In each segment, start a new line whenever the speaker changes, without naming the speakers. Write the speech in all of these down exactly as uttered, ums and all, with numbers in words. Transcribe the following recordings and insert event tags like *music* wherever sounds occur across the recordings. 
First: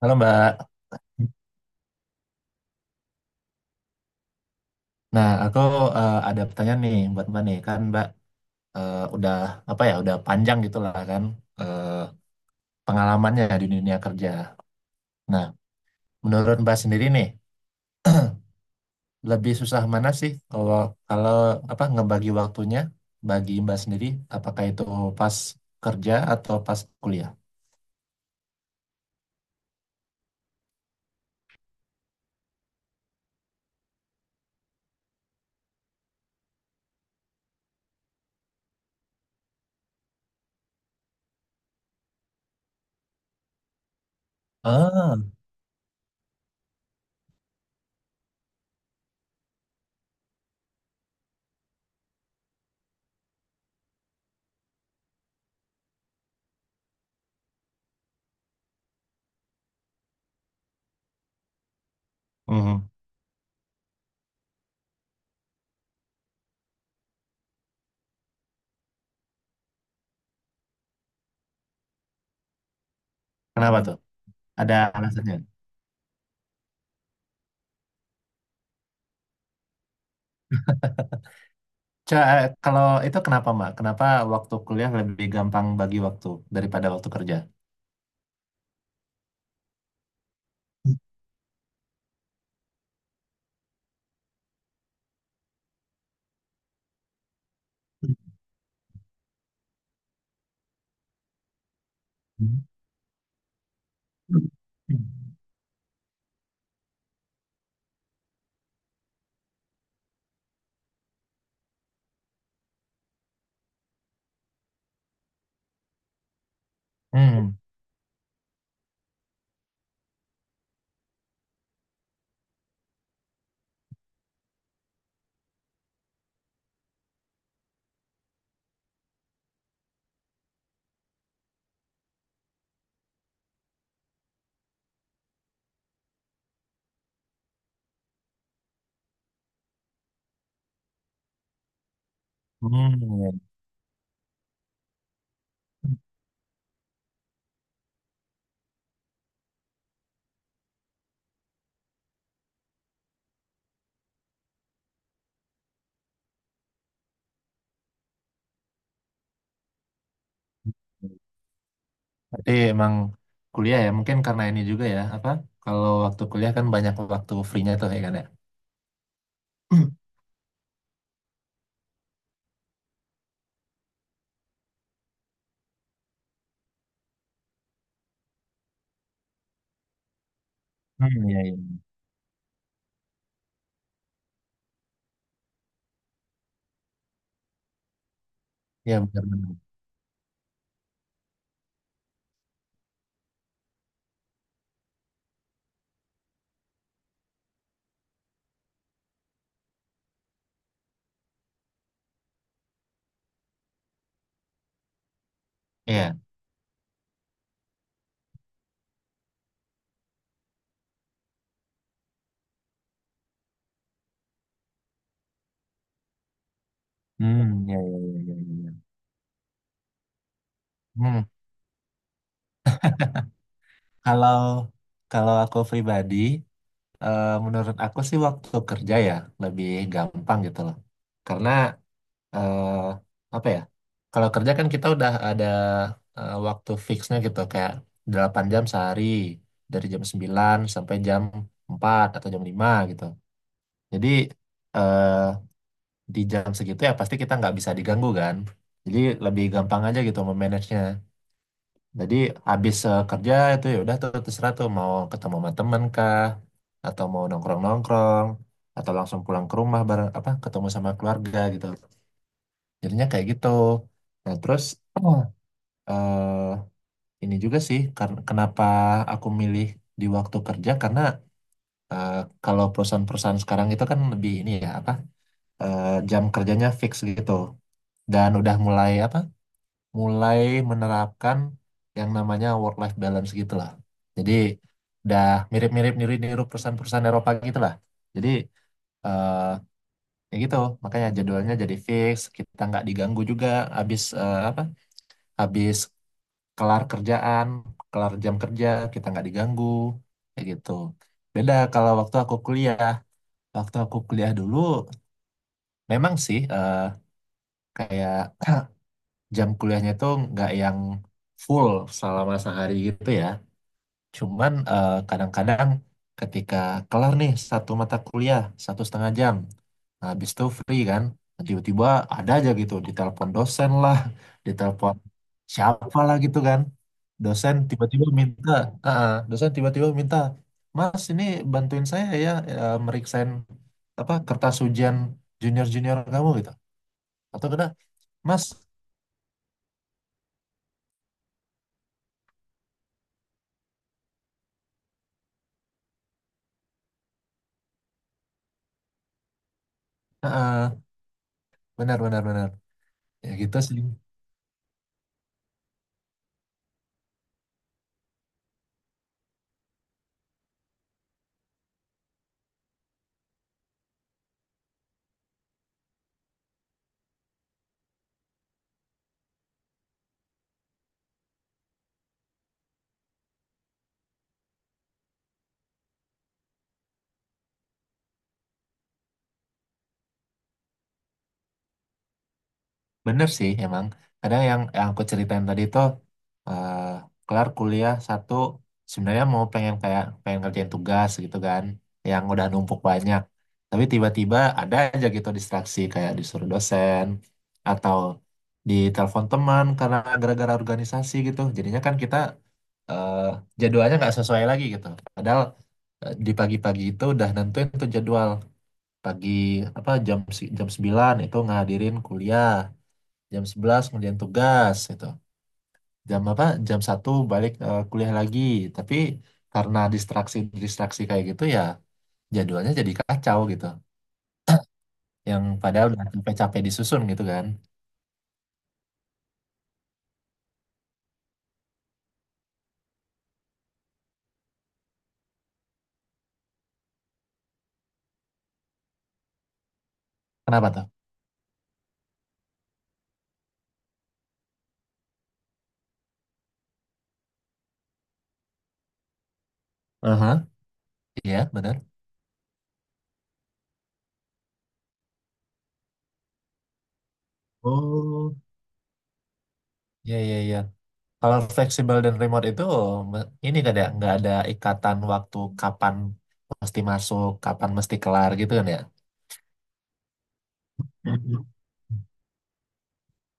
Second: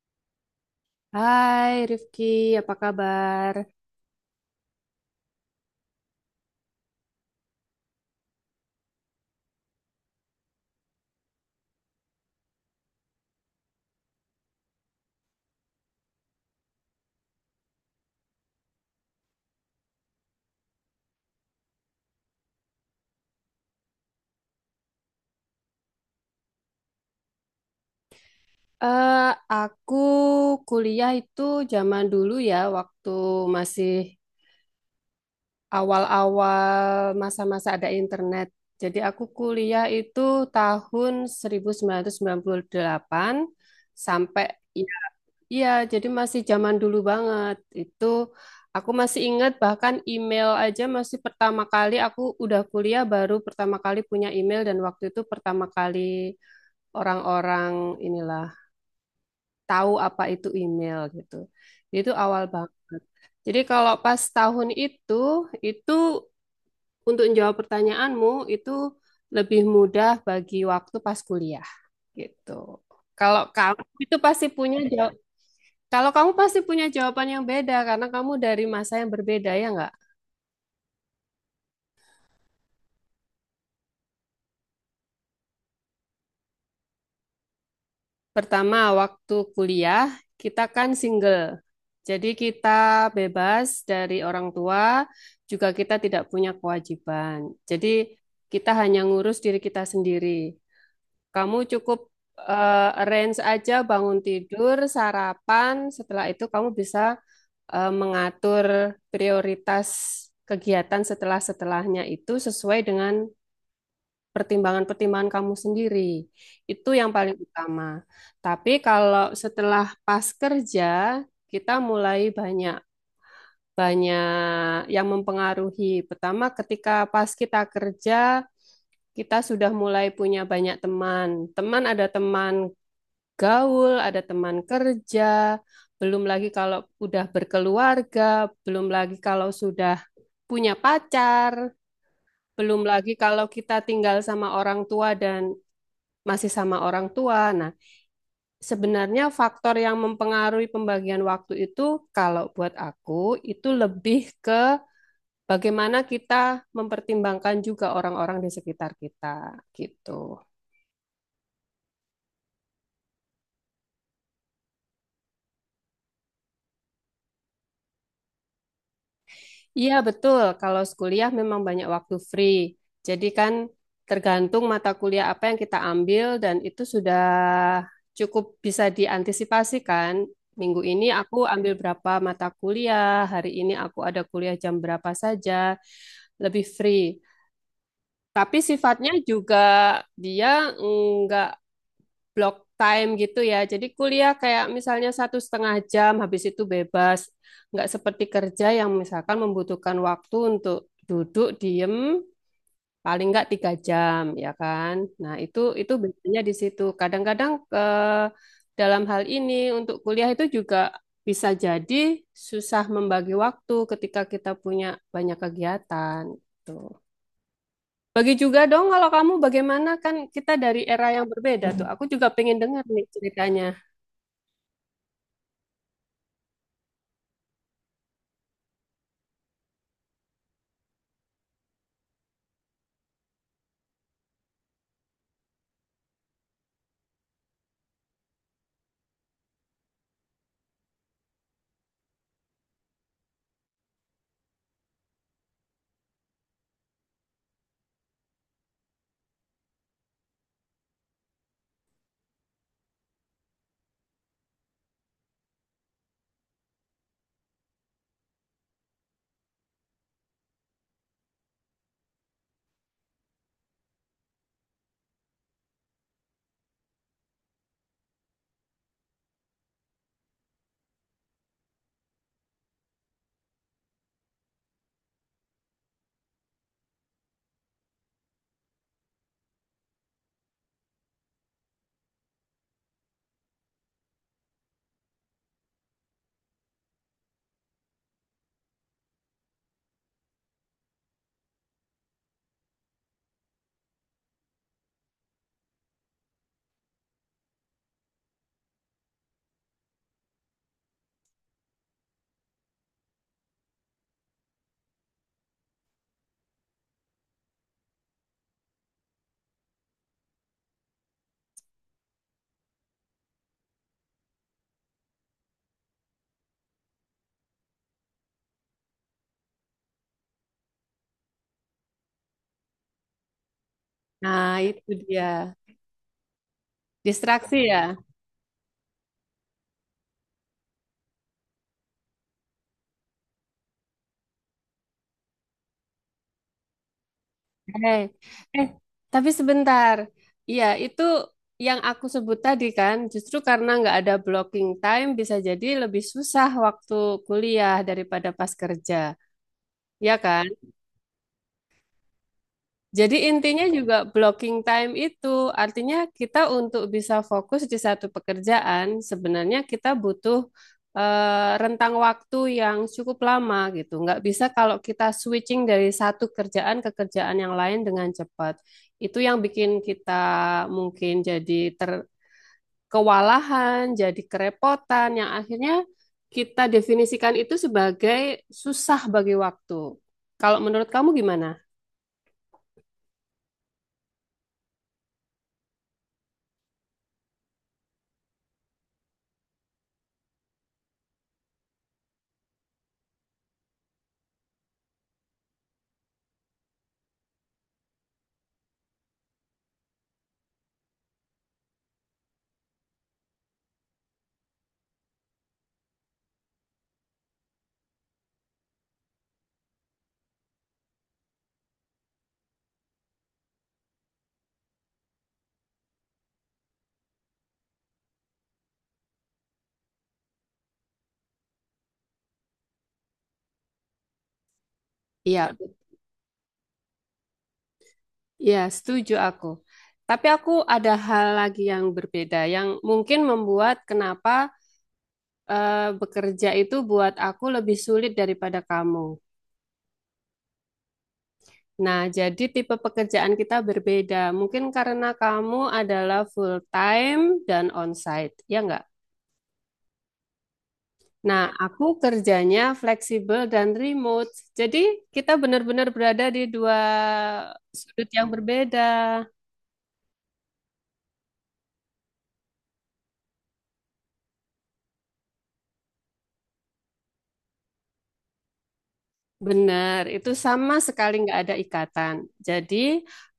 Halo Mbak.
Hai Rifki, apa kabar?
Nah, aku eh, ada pertanyaan nih buat Mbak nih. Kan Mbak eh, udah apa ya, udah panjang gitu lah kan eh, pengalamannya di dunia kerja. Nah, menurut Mbak sendiri nih, *clears throat* lebih susah mana sih kalau kalau apa ngebagi waktunya bagi Mbak sendiri, apakah itu pas kerja atau pas kuliah?
Eh, aku kuliah itu zaman dulu ya, waktu masih awal-awal masa-masa ada internet. Jadi aku kuliah itu tahun seribu sembilan sembilan ratus sembilan puluh delapan sampai ya,
Ah.
iya, jadi masih zaman dulu banget. Itu aku masih ingat bahkan email aja masih pertama kali aku udah kuliah baru pertama kali punya email dan waktu itu pertama kali orang-orang inilah tahu apa itu email gitu. Jadi itu awal
Mhm.
banget. Jadi kalau pas tahun itu, itu untuk menjawab pertanyaanmu itu lebih mudah bagi waktu pas kuliah gitu. Kalau
Kenapa
kamu
mm. tuh?
itu pasti
Ada
punya jawab,
alasannya?
kalau kamu pasti punya jawaban yang beda karena kamu dari masa yang berbeda ya nggak?
Ca- eh, kalau itu kenapa Mbak? Kenapa waktu kuliah lebih gampang bagi waktu daripada waktu kerja?
Pertama, waktu kuliah kita kan single. Jadi kita bebas dari orang tua, juga kita tidak punya kewajiban. Jadi kita hanya ngurus diri kita sendiri. Kamu cukup
Hmm.
eh, arrange aja bangun tidur, sarapan, setelah itu kamu bisa eh, mengatur prioritas kegiatan setelah-setelahnya itu sesuai dengan pertimbangan-pertimbangan kamu sendiri. Itu yang paling
Hmm.
utama. Tapi kalau setelah pas kerja, kita mulai banyak banyak yang mempengaruhi. Pertama, ketika pas kita kerja, kita sudah mulai punya banyak teman. Teman ada teman gaul, ada teman kerja, belum lagi kalau udah berkeluarga, belum lagi kalau sudah punya pacar, belum lagi kalau kita tinggal sama orang tua dan masih sama orang tua. Nah, sebenarnya faktor yang mempengaruhi pembagian waktu itu, kalau buat aku, itu lebih ke bagaimana kita mempertimbangkan juga orang-orang di sekitar kita, gitu.
Berarti emang kuliah ya, mungkin karena ini juga ya, apa? Kalau waktu kuliah kan banyak waktu free-nya tuh ya kan ya.
Iya,
*clears throat*
betul. Kalau kuliah memang banyak waktu free. Jadi kan tergantung mata kuliah apa yang kita ambil dan itu sudah cukup bisa diantisipasi kan. Minggu ini
Hmm, iya,
aku ambil
iya.
berapa mata kuliah, hari ini aku ada kuliah jam berapa saja, lebih free. Tapi
Iya,
sifatnya juga
benar-benar.
dia enggak block time gitu ya. Jadi kuliah kayak misalnya satu setengah jam, habis itu bebas. Nggak seperti kerja yang misalkan membutuhkan waktu untuk duduk, diem, paling nggak tiga jam, ya kan? Nah, itu itu
Iya.
bedanya di situ. Kadang-kadang eh, dalam hal ini untuk kuliah itu juga bisa jadi susah membagi waktu ketika kita punya banyak kegiatan. Tuh.
Hmm, iya, iya, iya,
Bagi
iya,
juga
iya.
dong kalau kamu bagaimana kan kita dari era
Hmm,
yang berbeda tuh. Aku juga pengen dengar nih ceritanya.
kalau kalau aku pribadi, eh, menurut aku sih waktu kerja ya lebih gampang gitu loh. Karena eh, apa ya? Kalau kerja kan kita udah ada eh, waktu fixnya gitu kayak delapan jam sehari dari jam sembilan sampai jam empat atau jam lima gitu. Jadi eh, di jam segitu ya pasti kita nggak bisa diganggu kan. Jadi lebih gampang aja gitu memanagenya. Jadi habis eh, kerja itu ya udah tuh terserah tuh mau ketemu sama temen kah atau mau nongkrong-nongkrong atau langsung pulang ke rumah bareng apa ketemu sama keluarga gitu. Jadinya kayak gitu. Nah, terus *clears throat* oh, eh ini juga sih kar- kenapa aku milih di waktu kerja karena eh, kalau perusahaan-perusahaan sekarang itu kan lebih ini ya apa eh, jam kerjanya fix gitu dan udah mulai apa mulai menerapkan yang namanya work life balance gitu lah. Jadi udah mirip-mirip niru-niru perusahaan-perusahaan Eropa gitu lah. Jadi eh ya gitu makanya jadwalnya jadi fix kita nggak diganggu juga habis eh, apa habis kelar kerjaan, kelar jam kerja, kita nggak diganggu, kayak gitu. Beda kalau waktu aku kuliah, waktu aku kuliah dulu, memang sih eh, kayak *clears throat* jam kuliahnya tuh nggak yang full selama sehari gitu ya. Cuman eh, kadang-kadang ketika kelar nih satu mata kuliah, satu setengah jam. Nah, habis itu free kan. Nah, tiba-tiba ada aja gitu, ditelepon dosen lah,
Nah, itu
ditelepon
dia.
siapa lah gitu kan. Dosen
Distraksi ya.
tiba-tiba minta, ah, ah, dosen tiba-tiba minta, Mas ini bantuin saya ya, eh, meriksain apa kertas ujian junior-junior kamu gitu. Atau kena,
Eh,
Mas,
eh, tapi sebentar. Iya, itu yang aku sebut tadi kan, justru karena nggak ada blocking time bisa jadi lebih susah waktu kuliah daripada pas kerja. Ya kan?
benar-benar benar. Benar, benar.
Jadi
Ya gitu
intinya
sih.
juga blocking time itu artinya kita untuk bisa fokus di satu pekerjaan sebenarnya kita butuh eh, rentang waktu yang cukup lama gitu. Nggak bisa kalau kita switching dari satu kerjaan ke kerjaan yang lain dengan cepat. Itu yang bikin kita mungkin jadi ter kewalahan, jadi kerepotan yang akhirnya kita definisikan itu sebagai susah bagi waktu. Kalau menurut kamu gimana?
Bener sih emang. Kadang yang, yang aku ceritain tadi tuh eh, kelar kuliah satu sebenarnya mau pengen kayak pengen kerjain tugas gitu kan yang udah numpuk banyak. Tapi tiba-tiba ada aja gitu distraksi kayak disuruh dosen atau ditelepon teman karena gara-gara organisasi gitu. Jadinya kan kita eh, jadwalnya nggak sesuai lagi gitu. Padahal eh, di pagi-pagi itu udah nentuin tuh jadwal pagi apa jam se- jam sembilan itu ngadirin kuliah jam sebelas kemudian tugas gitu jam apa jam satu balik eh, kuliah lagi tapi karena distraksi distraksi kayak gitu ya jadwalnya jadi kacau gitu yang
Iya,
padahal udah capek-capek disusun gitu kan.
ya, setuju aku. Tapi aku ada hal lagi yang berbeda, yang mungkin membuat kenapa eh, bekerja itu buat aku lebih sulit daripada kamu.
Kenapa tuh?
Nah, jadi tipe pekerjaan kita berbeda. Mungkin karena kamu adalah full time dan onsite, ya nggak?
Aha, iya,
Nah,
benar.
aku kerjanya fleksibel dan remote. Jadi kita benar-benar berada di dua sudut yang
Oh,
berbeda.
iya, iya, iya. Kalau fleksibel dan remote itu me- ini kan ya nggak ada ikatan waktu kapan mesti masuk kapan mesti kelar gitu kan ya.
Benar, itu sama sekali nggak
Mhm.
ada ikatan. Jadi,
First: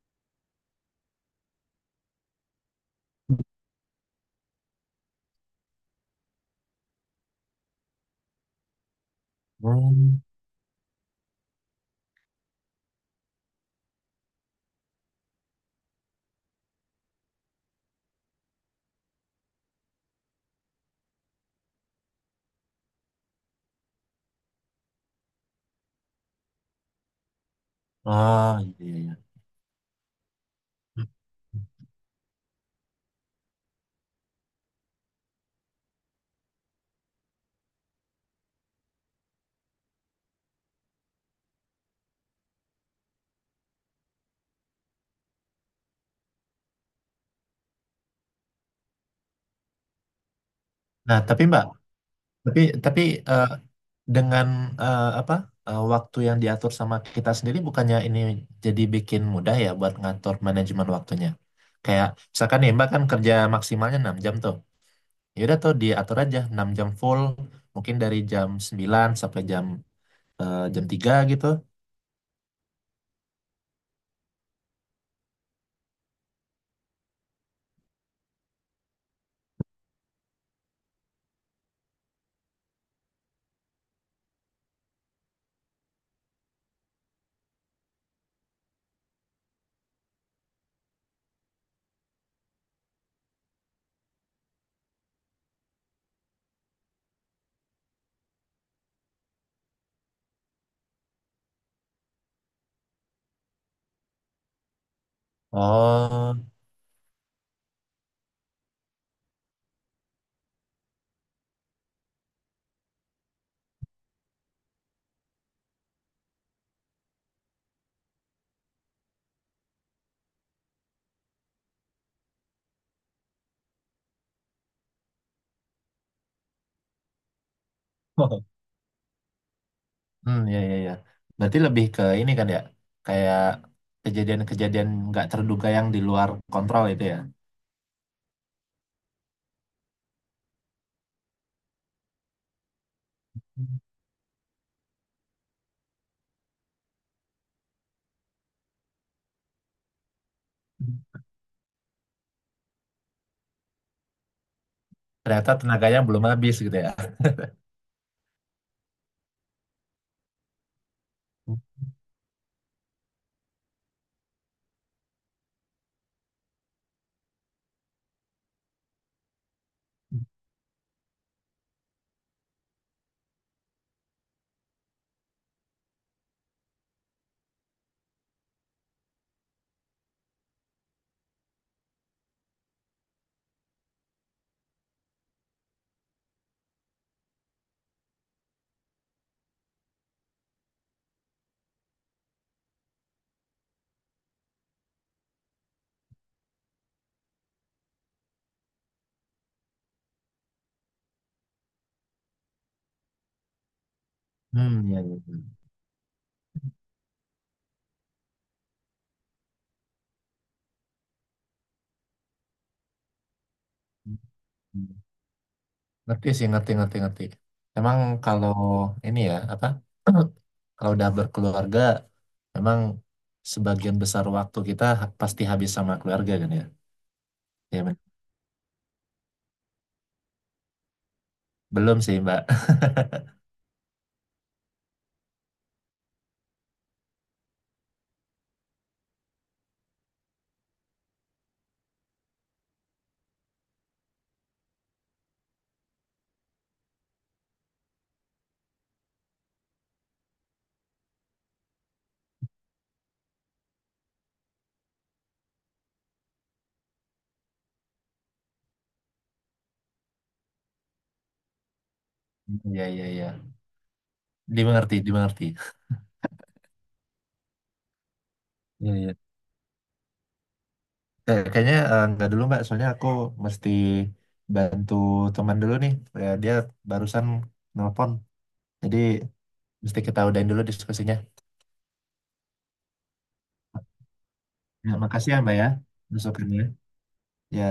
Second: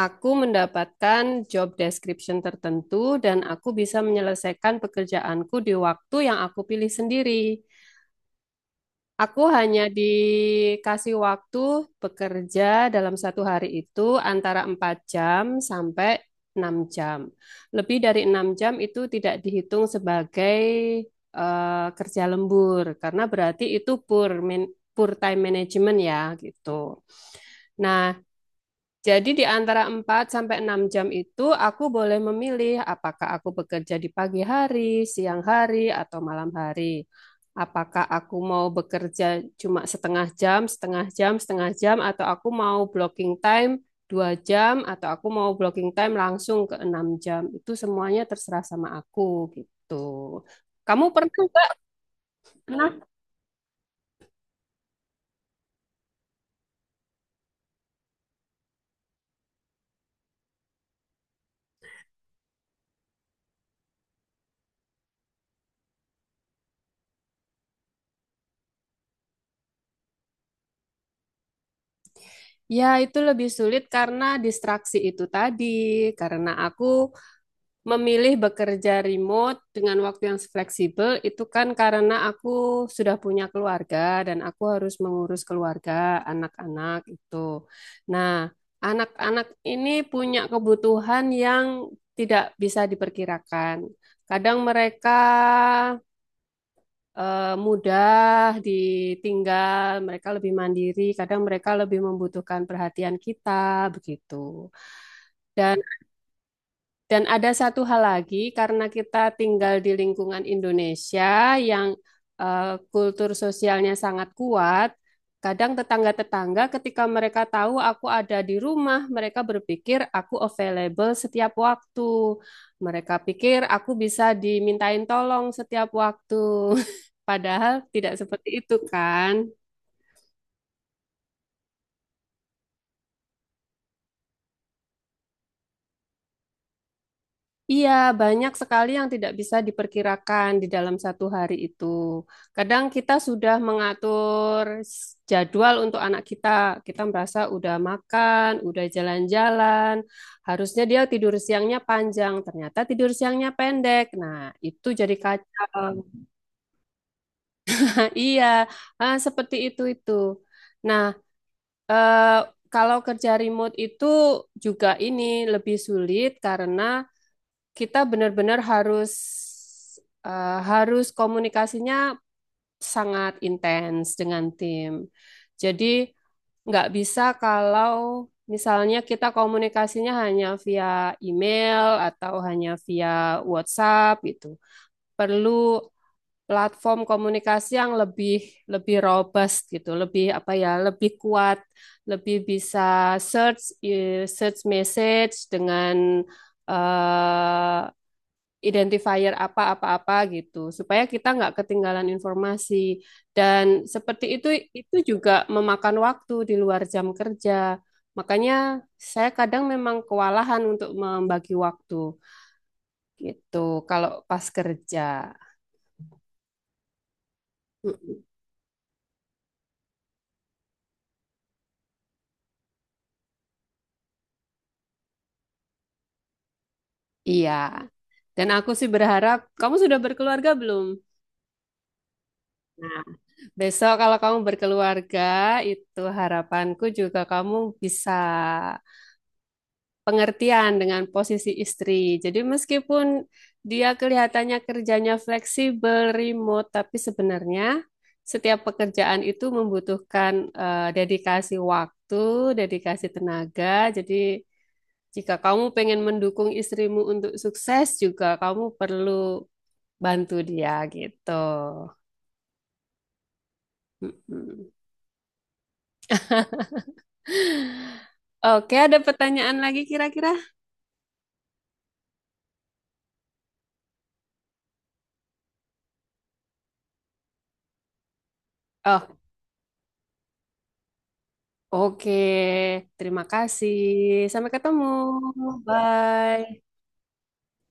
aku mendapatkan job description tertentu dan aku bisa menyelesaikan pekerjaanku di waktu yang aku pilih sendiri. Aku hanya
Hmm.
dikasih waktu bekerja dalam satu hari itu antara empat jam sampai enam jam. Lebih dari enam jam itu tidak dihitung sebagai eh, kerja lembur, karena berarti itu poor, man- poor time management ya gitu. Nah,
Ah, iya, iya.
jadi di antara empat sampai enam jam itu aku boleh memilih apakah aku bekerja di pagi hari, siang hari, atau malam hari. Apakah aku mau bekerja cuma setengah jam, setengah jam, setengah jam, atau aku mau blocking time dua jam, atau aku mau blocking time langsung ke enam jam. Itu semuanya terserah sama aku gitu. Kamu
Nah,
pernah
tapi Mbak,
nggak?
tapi
Pernah.
tapi eh, dengan eh, apa eh, waktu yang diatur sama kita sendiri bukannya ini jadi bikin mudah ya buat ngatur manajemen waktunya kayak misalkan nih mbak kan kerja maksimalnya enam jam tuh ya udah tuh diatur aja enam jam full mungkin dari jam sembilan sampai jam eh, jam tiga gitu.
Ya, itu lebih sulit karena distraksi itu tadi. Karena aku memilih bekerja remote dengan waktu yang fleksibel itu kan karena aku sudah punya keluarga dan aku harus mengurus keluarga, anak-anak itu. Nah, anak-anak ini punya kebutuhan yang tidak bisa diperkirakan. Kadang mereka eh, mudah ditinggal, mereka lebih mandiri, kadang mereka lebih membutuhkan perhatian kita, begitu. Dan
Oh.
dan ada satu hal lagi, karena kita tinggal di lingkungan Indonesia yang eh, kultur sosialnya sangat kuat, kadang tetangga-tetangga ketika mereka tahu aku ada di rumah, mereka berpikir aku available setiap waktu. Mereka pikir aku bisa dimintain tolong setiap waktu. *laughs* Padahal tidak seperti
*laughs*
itu kan?
Hmm, ya, ya, ya, berarti lebih ke ini kan ya kayak kejadian-kejadian nggak terduga yang di luar kontrol itu ya.
Iya, banyak sekali yang tidak bisa diperkirakan di dalam satu hari itu. Kadang kita sudah mengatur s- jadwal untuk anak kita. Kita merasa udah makan, udah jalan-jalan. Harusnya dia tidur siangnya panjang, ternyata tidur siangnya pendek. Nah, itu jadi
Ternyata
kacau.
tenaganya belum habis gitu ya.
Nah, iya, ah, seperti itu itu. Nah, eh, kalau kerja remote itu juga ini lebih sulit karena kita benar-benar harus
*laughs*
eh, harus komunikasinya sangat intens dengan tim. Jadi nggak bisa kalau misalnya kita komunikasinya hanya via email atau hanya via WhatsApp gitu. Perlu platform komunikasi yang lebih lebih robust gitu, lebih apa ya, lebih kuat, lebih bisa search eh, search message dengan eh, identifier apa-apa-apa gitu, supaya kita nggak ketinggalan informasi. Dan seperti itu,
Hmm,
itu
ya, ya,
juga
ya.
memakan waktu di luar jam kerja. Makanya saya kadang memang kewalahan untuk membagi waktu gitu kalau pas kerja.
Hmm. Ngerti sih, ngerti, ngerti, ngerti. Emang kalau ini ya, apa? Kalau udah berkeluarga, memang sebagian besar waktu kita ha- pasti habis sama keluarga kan ya?
Iya.
Ya, men-
Dan aku sih berharap kamu sudah berkeluarga belum?
Belum sih, Mbak.
Nah,
*laughs*
besok kalau kamu berkeluarga, itu harapanku juga kamu bisa pengertian dengan posisi istri. Jadi meskipun dia kelihatannya kerjanya fleksibel, remote, tapi sebenarnya setiap pekerjaan itu membutuhkan eh, dedikasi waktu, dedikasi tenaga. Jadi jika kamu pengen mendukung istrimu untuk sukses juga kamu perlu bantu dia gitu.
Ya, ya, ya.
Mm-mm.
Dimengerti, dimengerti.
Oke,
Ya,
ada
iya.
pertanyaan lagi kira-kira?
Kayak- kayaknya eh, nggak dulu, Mbak. Soalnya aku mesti bantu teman dulu nih. Ya, dia barusan nelpon. Jadi,
Oh,
mesti kita udahin dulu diskusinya.
oke. Terima kasih. Sampai ketemu.
Ya, makasih ya, Mbak ya. Besokannya.
Bye.
Ya.